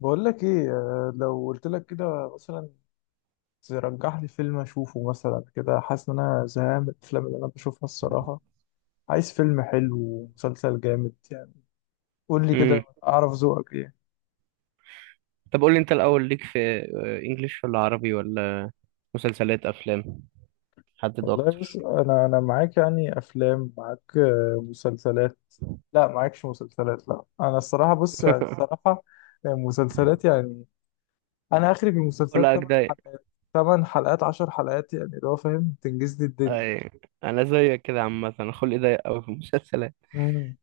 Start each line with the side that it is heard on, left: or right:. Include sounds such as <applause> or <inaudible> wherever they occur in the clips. left: بقول لك ايه، لو قلت لك كده مثلا ترجح لي فيلم اشوفه مثلا كده. حاسس ان انا زهقان من الافلام اللي انا بشوفها الصراحه. عايز فيلم حلو ومسلسل جامد يعني. قول لي كده
right: امم
left: اعرف ذوقك ايه.
right: طب قول لي انت الاول ليك في انجليش ولا عربي ولا مسلسلات افلام؟ حدد
left: والله بص
right: اكتر.
left: انا معاك يعني، افلام معاك، مسلسلات. لا، معاكش مسلسلات، لا انا الصراحه بص يعني
right: <laughs>
left: الصراحه. مسلسلات يعني. انا اخري في المسلسلات
right: ولا
left: 8
right: اجداي.
left: حلقات، 8 حلقات، 10 حلقات، يعني اللي هو فاهم تنجز لي الدنيا.
right: اي، انا زيك كده عامه، انا خلقي ضيق قوي في المسلسلات.
left: امم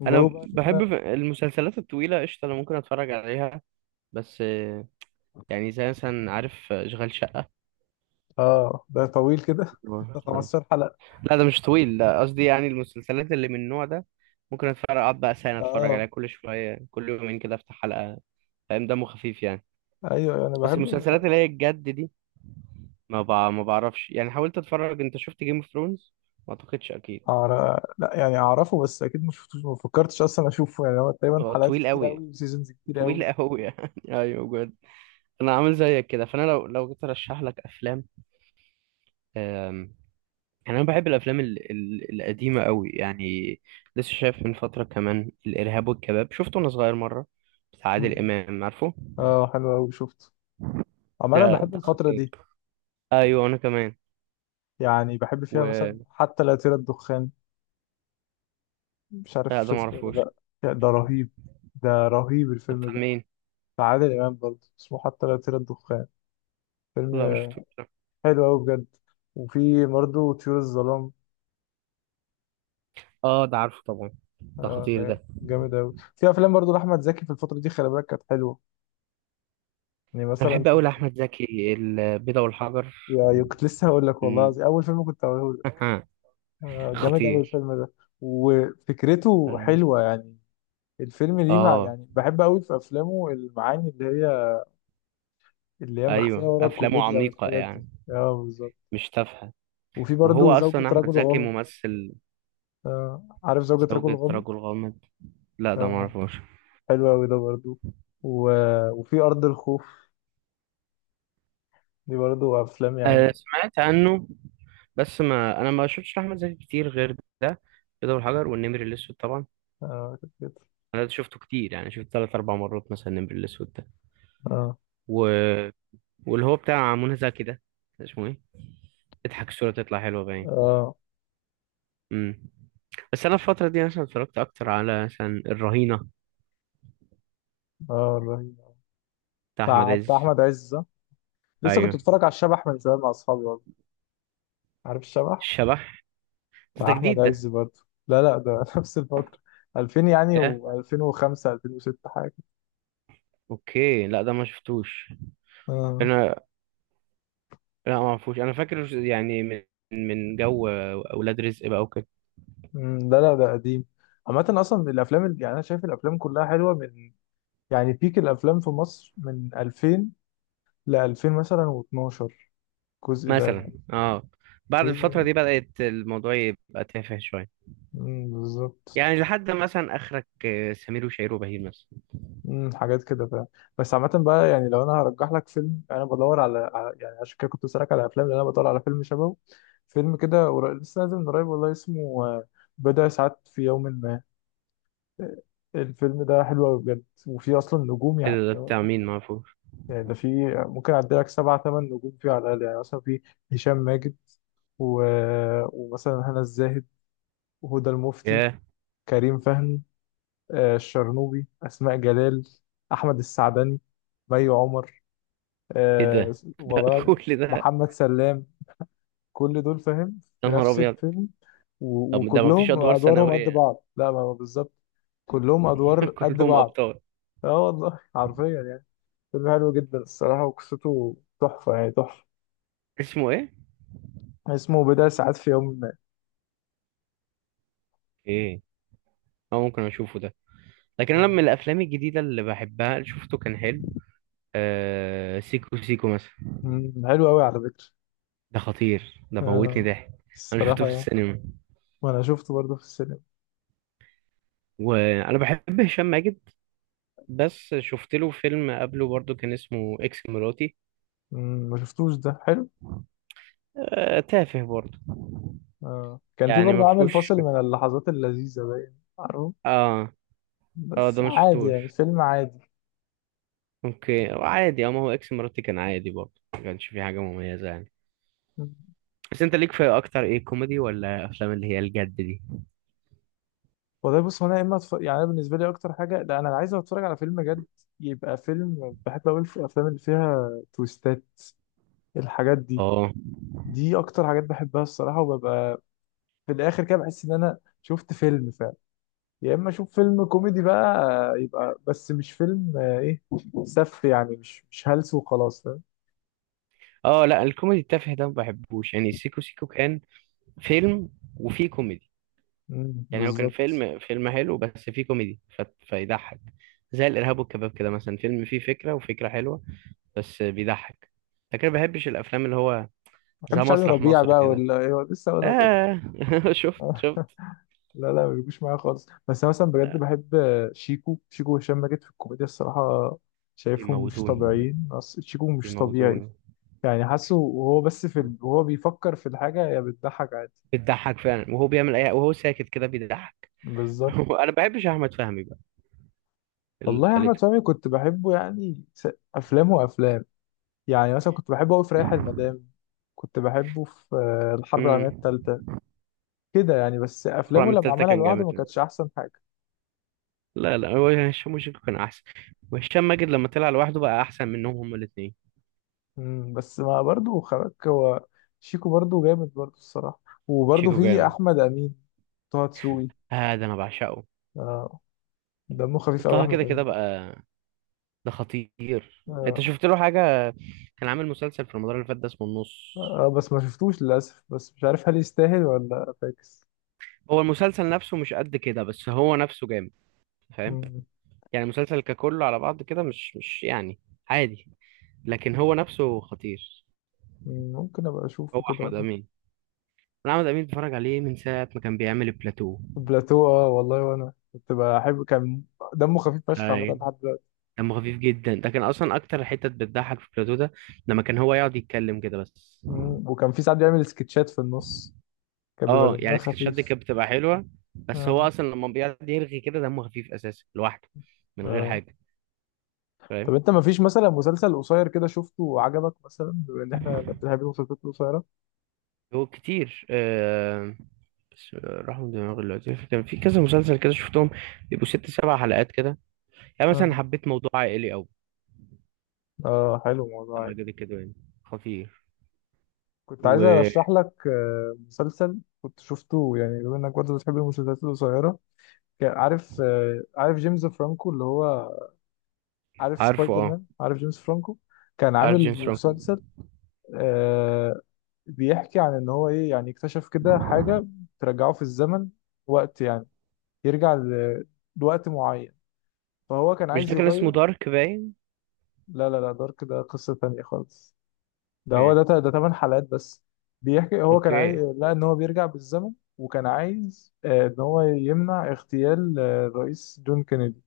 left: جو
right: انا
left: بقى ان
right: بحب
left: انا.
right: المسلسلات الطويله قشطه، انا ممكن اتفرج عليها بس يعني زي مثلا عارف اشغال شقه.
left: اه ده طويل كده <laughs> ده 15 حلقة.
right: لا ده مش طويل، لا قصدي يعني المسلسلات اللي من النوع ده ممكن اتفرج، اقعد بقى سنه اتفرج عليها
left: اه.
right: كل شويه، كل يومين كده افتح حلقه، فاهم، دمه خفيف يعني.
left: ايوه انا
right: بس
left: بحب الحاجات
right: المسلسلات
left: دي.
right: اللي هي الجد دي ما بعرفش يعني، حاولت اتفرج. انت شفت جيم اوف ثرونز؟ ما اعتقدش، اكيد
left: لا يعني اعرفه بس اكيد مش شفتوش، ما فكرتش اصلا اشوفه يعني. هو تقريبا
right: هو
left: حلقات
right: طويل
left: كتير
right: قوي،
left: قوي وسيزونز كتير
right: طويل
left: قوي.
right: قوي يعني. <laughs> ايوه بجد. انا عامل زيك كده، فانا لو جيت ارشح لك افلام. أم... يعني انا بحب الافلام القديمه قوي يعني. لسه شايف من فتره كمان الارهاب والكباب، شفته وانا صغير مره، بتاع عادل
left: مم.
right: امام، عارفه
left: اه حلو قوي شفته. عموما انا
right: ده؟
left: بحب الفترة
right: خطير.
left: دي.
right: ايوه انا كمان.
left: يعني بحب فيها مثلا
right: و،
left: حتى لا يطير الدخان، مش
right: لا
left: عارف
right: ده ما
left: شفته ولا
right: اعرفوش،
left: لا. يا ده رهيب، ده رهيب
right: ده
left: الفيلم
right: بتاع
left: ده.
right: مين؟
left: بتاع عادل امام برضه، اسمه حتى لا يطير الدخان،
right: لا مش
left: فيلم
right: شفتوش ده.
left: حلو قوي بجد. وفي برضه طيور الظلام.
right: اه ده عارفه طبعا، ده
left: آه
right: خطير
left: ده
right: ده.
left: جامد أوي. في أفلام برضو لأحمد زكي في الفترة دي خلي بالك كانت حلوة. يعني
right: انا
left: مثلا
right: بحب قوي
left: شفت،
right: احمد زكي، البيضة والحجر.
left: كنت لسه هقول لك والله
right: مم.
left: العظيم، أول فيلم كنت هقوله لك.
right: <laughs>
left: آه جامد أوي
right: خطير.
left: الفيلم ده وفكرته
right: اه
left: حلوة يعني. الفيلم ليه مع،
right: آه،
left: يعني بحب أوي في أفلامه المعاني اللي هي مخفية
right: ايوه
left: ورا
right: افلامه
left: الكوميديا
right: عميقة
left: والحاجات دي.
right: يعني،
left: اه بالظبط.
right: مش تافهة.
left: وفي
right: وهو
left: برضو زوجة
right: اصلا احمد
left: رجل
right: زكي
left: غامض.
right: ممثل.
left: آه عارف زوجة رجل
right: زوجة
left: غامض.
right: رجل غامض، لا ده ما
left: اه
right: اعرفوش.
left: حلو أوي ده برضو. و... وفي أرض الخوف، دي برضو أفلام
right: آه
left: يعني.
right: سمعت عنه، بس ما انا ما شفتش احمد زكي كتير غير ده، البيضة والحجر والنمر الاسود طبعا.
left: آه كانت كده.
right: انا ده شفته كتير، يعني شفت 3 4 مرات مثلا النمر الاسود ده.
left: آه.
right: و... واللي هو بتاع منى زكي ده اسمه ايه؟ اضحك الصورة تطلع حلوة باين.
left: اه.
right: امم بس انا الفتره دي مثلا اتفرجت اكتر على مثلا الرهينه،
left: اه رهيب.
right: بتاع احمد
left: بتاع
right: عز.
left: بتاع احمد عز، صح؟ لسه كنت
right: ايوه،
left: بتفرج على الشبح من شويه مع اصحابي والله. عارف الشبح،
right: الشبح. بس
left: بتاع
right: ده
left: احمد
right: جديد
left: عز
right: ده.
left: برضه. لا لا ده <laughs> نفس الفتره، 2000 يعني،
right: ايه؟
left: و2005 2006 حاجه.
right: اوكي، لا ده ما شفتوش
left: اه.
right: انا، لا ما اعرفوش. انا فاكر يعني من جو اولاد رزق بقى وكده
left: أمم، لا لا ده قديم. عامه اصلا يعني انا شايف الافلام كلها حلوه من، يعني بيك الافلام في مصر من 2000 ل 2000 مثلا و12، الجزء ده
right: مثلا.
left: يعني.
right: اه، بعد الفتره
left: هي.
right: دي بدات الموضوع يبقى تافه شويه،
left: أمم، بالظبط.
right: يعني لحد مثلا اخرك سمير وشهير وبهير مثلا.
left: مم، حاجات كده فاهم. بس عامة بقى يعني لو أنا هرجح لك فيلم أنا بدور يعني عشان كده كنت بسألك على أفلام لأن أنا بدور على فيلم شبهه. لسه نازل من قريب والله، اسمه بضع ساعات في يوم ما، آه، الفيلم ده حلو أوي بجد وفيه أصلا نجوم
right: ايه
left: يعني.
right: ده؟ بتاع مين؟ ما اعرفوش.
left: يعني ده فيه، ممكن أعدي لك سبعة تمن نجوم فيه على الأقل، يعني مثلا فيه هشام ماجد، و... ومثلا هنا الزاهد، وهدى المفتي،
right: ياه،
left: كريم فهمي، الشرنوبي، أسماء جلال، أحمد السعدني، مي عمر،
right: ايه
left: آه
right: ده؟ ده <laughs>
left: والله،
right: كل ده؟
left: محمد سلام. كل دول فاهم في
right: يا نهار
left: نفس
right: ابيض.
left: الفيلم،
right: طب ده ما فيش
left: وكلهم
right: ادوار
left: ادوارهم قد
right: ثانويه؟
left: بعض، لا ما هو بالظبط، كلهم
right: <laughs>
left: ادوار قد
right: كلهم
left: بعض.
right: ابطال.
left: اه والله حرفيا يعني. فيلم حلو جدا الصراحه وقصته تحفه، يعني تحفه.
right: اسمه ايه؟
left: اسمه بضع ساعات في يوم ما.
right: ايه. اه ممكن اشوفه ده. لكن انا من
left: آه،
right: الافلام الجديده اللي بحبها اللي شفته كان حلو، آه سيكو سيكو مثلا.
left: مم، حلو قوي على فكره.
right: ده خطير ده، موتني
left: آه
right: ضحك. انا شفته في
left: الصراحه.
right: السينما.
left: وانا شفته برضه في السينما.
right: وانا بحب هشام ماجد، بس شفت له فيلم قبله برضو كان اسمه اكس مراتي.
left: مم، ما شفتوش ده، حلو.
right: آه تافه برضو
left: آه كان في
right: يعني، ما
left: برضه عامل
right: فيهوش.
left: فاصل من اللحظات اللذيذه باين عارفه.
right: اه، اه
left: بس
right: ده ما
left: عادي
right: شفتوش.
left: يعني، فيلم عادي.
right: اوكي، عادي. اه، ما هو اكس مراتي كان عادي برضو، ما كانش فيه حاجه مميزه يعني.
left: مم.
right: بس انت ليك في اكتر ايه، كوميدي ولا افلام اللي هي الجد دي؟
left: والله بص، هو انا يا اما يعني انا بالنسبه لي اكتر حاجه، لا انا عايز اتفرج على فيلم جد، يبقى فيلم. بحب اقول في الافلام اللي فيها تويستات، الحاجات دي،
right: اه،
left: دي اكتر حاجات بحبها الصراحه. وببقى في الاخر كده بحس ان انا شفت فيلم فعلا. يا اما اشوف فيلم كوميدي بقى، يبقى بس مش فيلم، آه، ايه سف يعني، مش هلس وخلاص، فاهم.
right: اه، لا الكوميدي التافه ده ما بحبوش، يعني سيكو سيكو كان فيلم وفيه كوميدي.
left: مم،
right: يعني هو كان
left: بالظبط.
right: فيلم حلو بس فيه كوميدي، فيضحك. زي الارهاب والكباب كده مثلا، فيلم فيه فكره وفكره حلوه بس بيضحك، لكن ما بحبش الافلام اللي هو
left: ما
right: زي
left: بحبش علي
right: مسرح
left: ربيع
right: مصر
left: بقى
right: كده.
left: ولا إيه، لسه اقول لك.
right: آه <laughs> شفت
left: والله
right: شفت.
left: لا لا ما بيجوش معايا خالص. بس انا مثلا بجد
right: آه.
left: بحب شيكو شيكو وهشام ماجد في الكوميديا الصراحه. شايفهم مش
right: بيموتوني
left: طبيعيين، شيكو مش طبيعي.
right: بيموتوني.
left: يعني حاسه وهو بس في ال...، وهو بيفكر في الحاجه يا بتضحك عادي.
right: بتضحك فعلا، وهو بيعمل اي وهو ساكت كده بيضحك. <laughs>
left: بالظبط.
right: انا ما بحبش احمد فهمي بقى،
left: والله يا احمد
right: التالتة.
left: فهمي كنت بحبه يعني، افلام وافلام. يعني مثلا كنت بحبه قوي في رايح المدام، كنت بحبه في الحرب
right: امم
left: العالميه الثالثه كده يعني. بس
right: أربعة
left: افلامه
right: من
left: لما
right: التالتة
left: عملها
right: كان
left: لوحده ما
right: جامد.
left: كانتش احسن حاجه.
right: لا لا، هو هشام وشيكو كان أحسن، وهشام ماجد لما طلع لوحده بقى أحسن منهم هما الاتنين.
left: مم، بس ما برضه خباك هو، شيكو برضه جامد برضه الصراحة. وبرضه
right: شيكو
left: في
right: جامد.
left: أحمد أمين، طه دسوقي.
right: آه ده أنا بعشقه.
left: آه دمه خفيف أوي
right: طه
left: أحمد
right: كده كده
left: أمين ده.
right: بقى، ده خطير. أنت
left: آه.
right: شفت له حاجة؟ كان عامل مسلسل في رمضان اللي فات ده اسمه النص.
left: آه بس ما شفتوش للأسف، بس مش عارف هل يستاهل ولا فاكس.
right: هو المسلسل نفسه مش قد كده، بس هو نفسه جامد، فاهم؟
left: مم.
right: يعني المسلسل ككله على بعض كده مش يعني عادي، لكن هو نفسه خطير.
left: مم، ممكن أبقى
right: هو
left: أشوفه كده
right: أحمد
left: ولا.
right: أمين، أنا أحمد أمين بتفرج عليه من ساعة ما كان بيعمل البلاتو.
left: بلاتو، آه والله وأنا كنت بحب، كان دمه خفيف فشخ عامة
right: هاي،
left: لحد دلوقتي.
right: دمه خفيف جدا ده، كان اصلا اكتر حتت بتضحك في بلاتو ده لما كان هو يقعد يتكلم كده بس.
left: مم، وكان في ساعات بيعمل سكتشات في النص، كان بيبقى
right: اه
left: دمها
right: يعني السكتشات دي
left: خفيف.
right: كانت بتبقى حلوه، بس هو
left: آه.
right: اصلا لما بيقعد يرغي كده دمه خفيف اساسا لوحده، من غير
left: آه.
right: حاجه، فاهم؟
left: طب انت ما فيش مثلا مسلسل قصير كده شفته وعجبك، مثلا بما ان احنا بنحب المسلسلات القصيره.
right: هو كتير بس راح من دماغي دلوقتي. كان في كذا مسلسل كده شفتهم، بيبقوا 6 7 حلقات كده، يعني مثلا
left: آه.
right: حبيت موضوع عائلي قوي،
left: اه حلو الموضوع
right: لما
left: يعني.
right: جد كده يعني، خطير.
left: كنت عايز
right: وعارفه؟
left: ارشح لك مسلسل كنت شفته، يعني بما انك برضه بتحب المسلسلات القصيره. كان عارف، عارف جيمس فرانكو اللي هو، عارف سبايدر
right: اه
left: مان، عارف جيمس فرانكو. كان
right: عارف
left: عامل
right: جيمس فرانكو؟
left: مسلسل آه، بيحكي عن ان هو ايه، يعني اكتشف كده حاجه ترجعه في الزمن، وقت يعني، يرجع ل- لوقت معين، فهو كان
right: مش
left: عايز
right: ده كان اسمه
left: يغير.
right: دارك باين؟
left: لا لا لا، دارك ده قصة تانية خالص. ده
right: اوكي.
left: هو ده تمن حلقات بس. بيحكي هو كان عايز،
right: اوكي.
left: لا ان هو بيرجع بالزمن، وكان عايز ان هو يمنع اغتيال الرئيس جون كينيدي،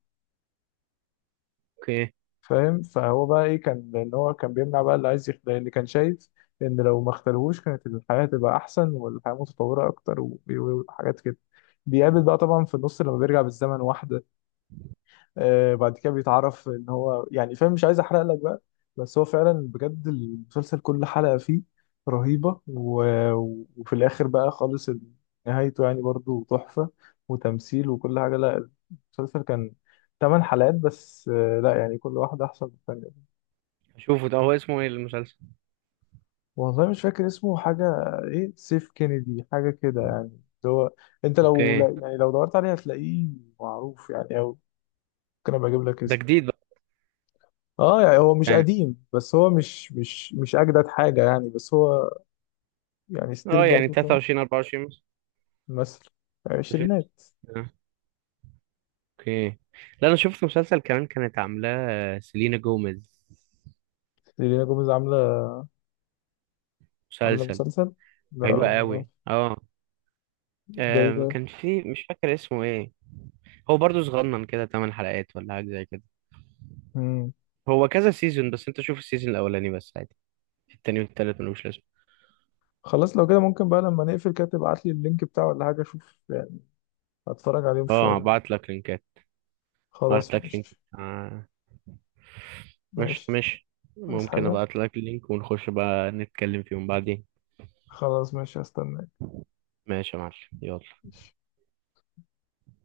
right: اوكي.
left: فاهم. فهو بقى ايه، كان ان هو كان بيمنع بقى اللي عايز يغتال، اللي كان شايف ان لو ما اغتالهوش كانت الحياة تبقى احسن والحياة متطورة اكتر، وحاجات كده. بيقابل بقى طبعا في النص لما بيرجع بالزمن واحدة، بعد كده بيتعرف ان هو يعني، فاهم، مش عايز احرق لك بقى. بس هو فعلا بجد المسلسل كل حلقة فيه رهيبة، وفي الاخر بقى خالص نهايته يعني برضو تحفة، وتمثيل وكل حاجة. لا المسلسل كان ثمان حلقات بس، لا يعني كل واحدة احسن من الثانية.
right: اشوفه ده، هو اسمه ايه المسلسل؟
left: والله مش فاكر اسمه حاجة، ايه سيف كينيدي حاجة كده، يعني اللي هو انت لو،
right: اوكي.
left: لا يعني، لو دورت عليه هتلاقيه معروف يعني، او ممكن ابقى اجيب لك
right: ده
left: اسمه.
right: جديد بقى
left: اه يعني هو مش
right: يعني؟
left: قديم، بس هو مش اجدد حاجه يعني، بس هو يعني ستيل
right: اه يعني
left: برضه فاهم.
right: 23 24 مثلا،
left: مثل،
right: 2000.
left: عشرينات.
right: آه، اوكي. لا انا شفت مسلسل كمان كانت عاملاه سيلينا جوميز،
left: ليلى جوميز عامله، عامله
right: مسلسل
left: مسلسل. لا
right: حلو
left: ما
right: قوي.
left: اعرفش.
right: اه،
left: ده ايه ده.
right: كان في مش فاكر اسمه ايه. هو برضو صغنن كده، 8 حلقات ولا حاجه زي كده.
left: مم.
right: هو كذا سيزون بس انت شوف السيزون الاولاني بس، عادي. التاني والتالت ملوش لازمه.
left: خلاص لو كده ممكن بقى لما نقفل كده تبعت لي اللينك بتاعه ولا حاجه، اشوف يعني، هتفرج عليهم
right: اه
left: شويه.
right: بعت لك لينكات. بعت
left: خلاص
right: لك لينك.
left: ماشي
right: ماشي،
left: ماشي.
right: ماشي.
left: عايز
right: ممكن
left: حاجه.
right: ابعت لك لينك ونخش بقى نتكلم فيهم بعدين.
left: خلاص ماشي هستناك.
right: ماشي يا معلم. يلا.